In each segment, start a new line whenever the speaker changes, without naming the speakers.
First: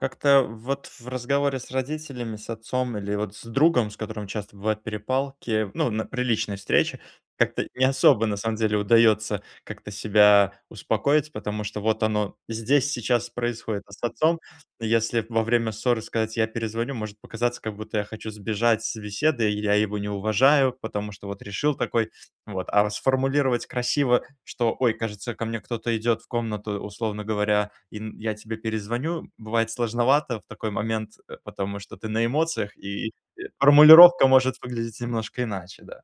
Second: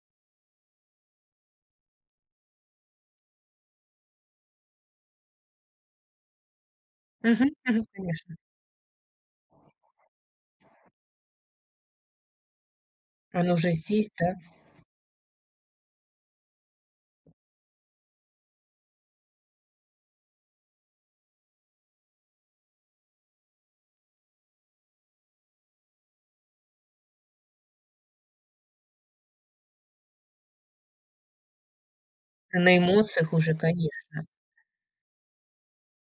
Как-то вот, в разговоре с родителями, с отцом, или вот с другом, с которым часто бывают перепалки, ну, на при личной встрече,
Мгм,
как-то не
мгм.
особо,
Конечно.
на самом деле, удаётся как-то себя успокоить, потому что, вот оно здесь, сейчас
Оно же
происходит. А с
здесь, да?
отцом, если б во время ссоры сказать: "Я перезвоню",- может показаться, как будто я хочу сбежать с беседы, и я его не уважаю, потому что вот решил, такой. Вот. А, фс сформулировать красиво, что, ой, кажется, ко мне кто-то идет в комнату, условно говоря, и, м, я тебе перезвоню, м, бывает сложновато в такой момент, э, потому что ты на
Ты на
эмоциях, и,
эмоциях
э,
уже, конечно.
формулировка может выглядеть немножко иначе, да.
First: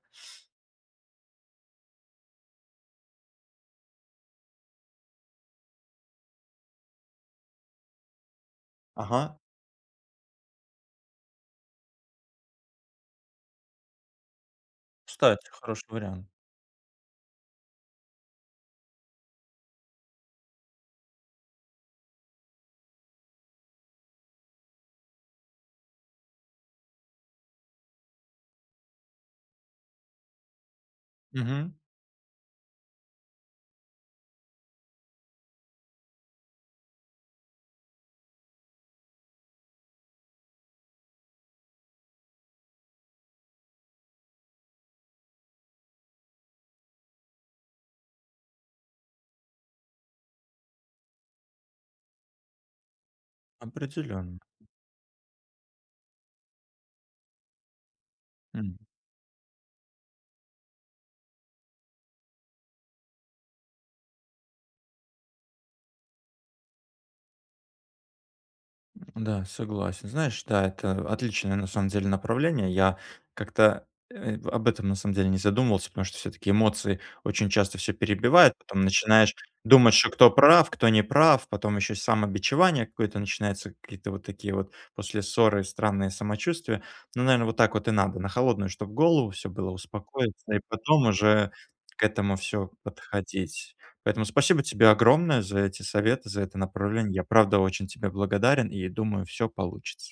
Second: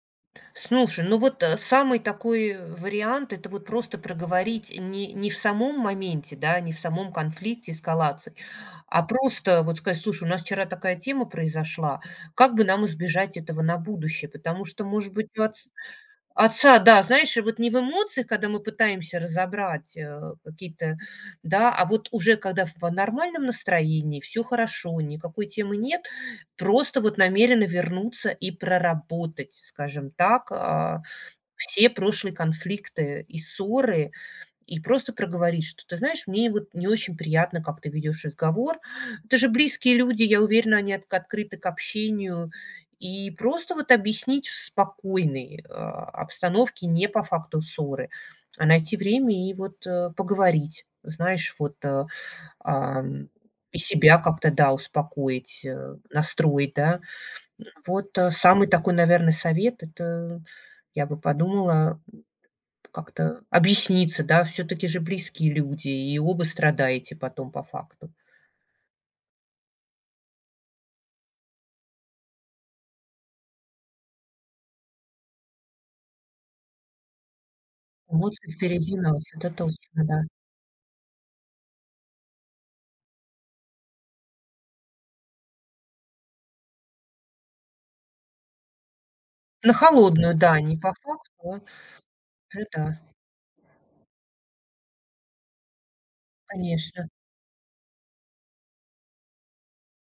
Слушай, ну вот, э, самый такой, э, вариант- это вот, просто проговорить, не не в самом моменте, да, не в самом конфликте, эскалации, а
Ага.
просто, вот, сказать: слушай, у нас вчера такая тема произошла, как бы нам избежать этого на будущее? Потому что, может быть, у
Кстати,
отц
хороший вариант.
отца да, знаешь, вот не в эмоциях, когда мы пытаемся разобрать, э, какие-то да. А вот, уже когда в нормальном настроении, всё хорошо, никакой темы нет, просто вот намерены вернуться и проработать, скажем так, а,
Мгм.
все прошлые конфликты и ссоры. И просто проговорить, что, ты знаешь, мне вот не очень приятно, как ты ведешь разговор. Это же близкие люди, я уверена, они отк открыты к общению. И просто вот объяснить, в спокойной, а, обстановке, не по факту ссоры, а найти время, и вот, э, поговорить, знаешь, вот, э, ам, и себя
Определённо.
как-то, да, успокоить, э, настроить, да. Вот, а, самый
М.
такой, наверно, совет, это, я бы подумала, м, как-то объясниться, да. Всё-таки же, близкие люди, и оба страдаете потом, по факту.
М-да, согласен. Знаешь, да, это, э, отличное, на самом деле, направление. Я как-то, э, в об этом, на самом деле, не задумывался, потому что, всё-таки, эмоции очень часто всё
Эмоции
перебивают. Потом
впереди нас,
начинаешь
это
думать,
точно,
что,
да.
кто прав, кто не прав. Потом еще самобичевание какое-то начинается, какие-то вот такие вот, после ссоры, странные самочувствия. Ну, наверно, вот так вот и надо. На холодную, чтоб, голову всё было.
На холодную,
Успокоиться,
да,
и
не по
потом уже
факту
к этому
уже,
всё
да.
подходить. Поэтому, спасибо тебе огромное за эти советы, за это
Конечно.
направление. Я правда очень тебе благодарен и, думаю, всё получится.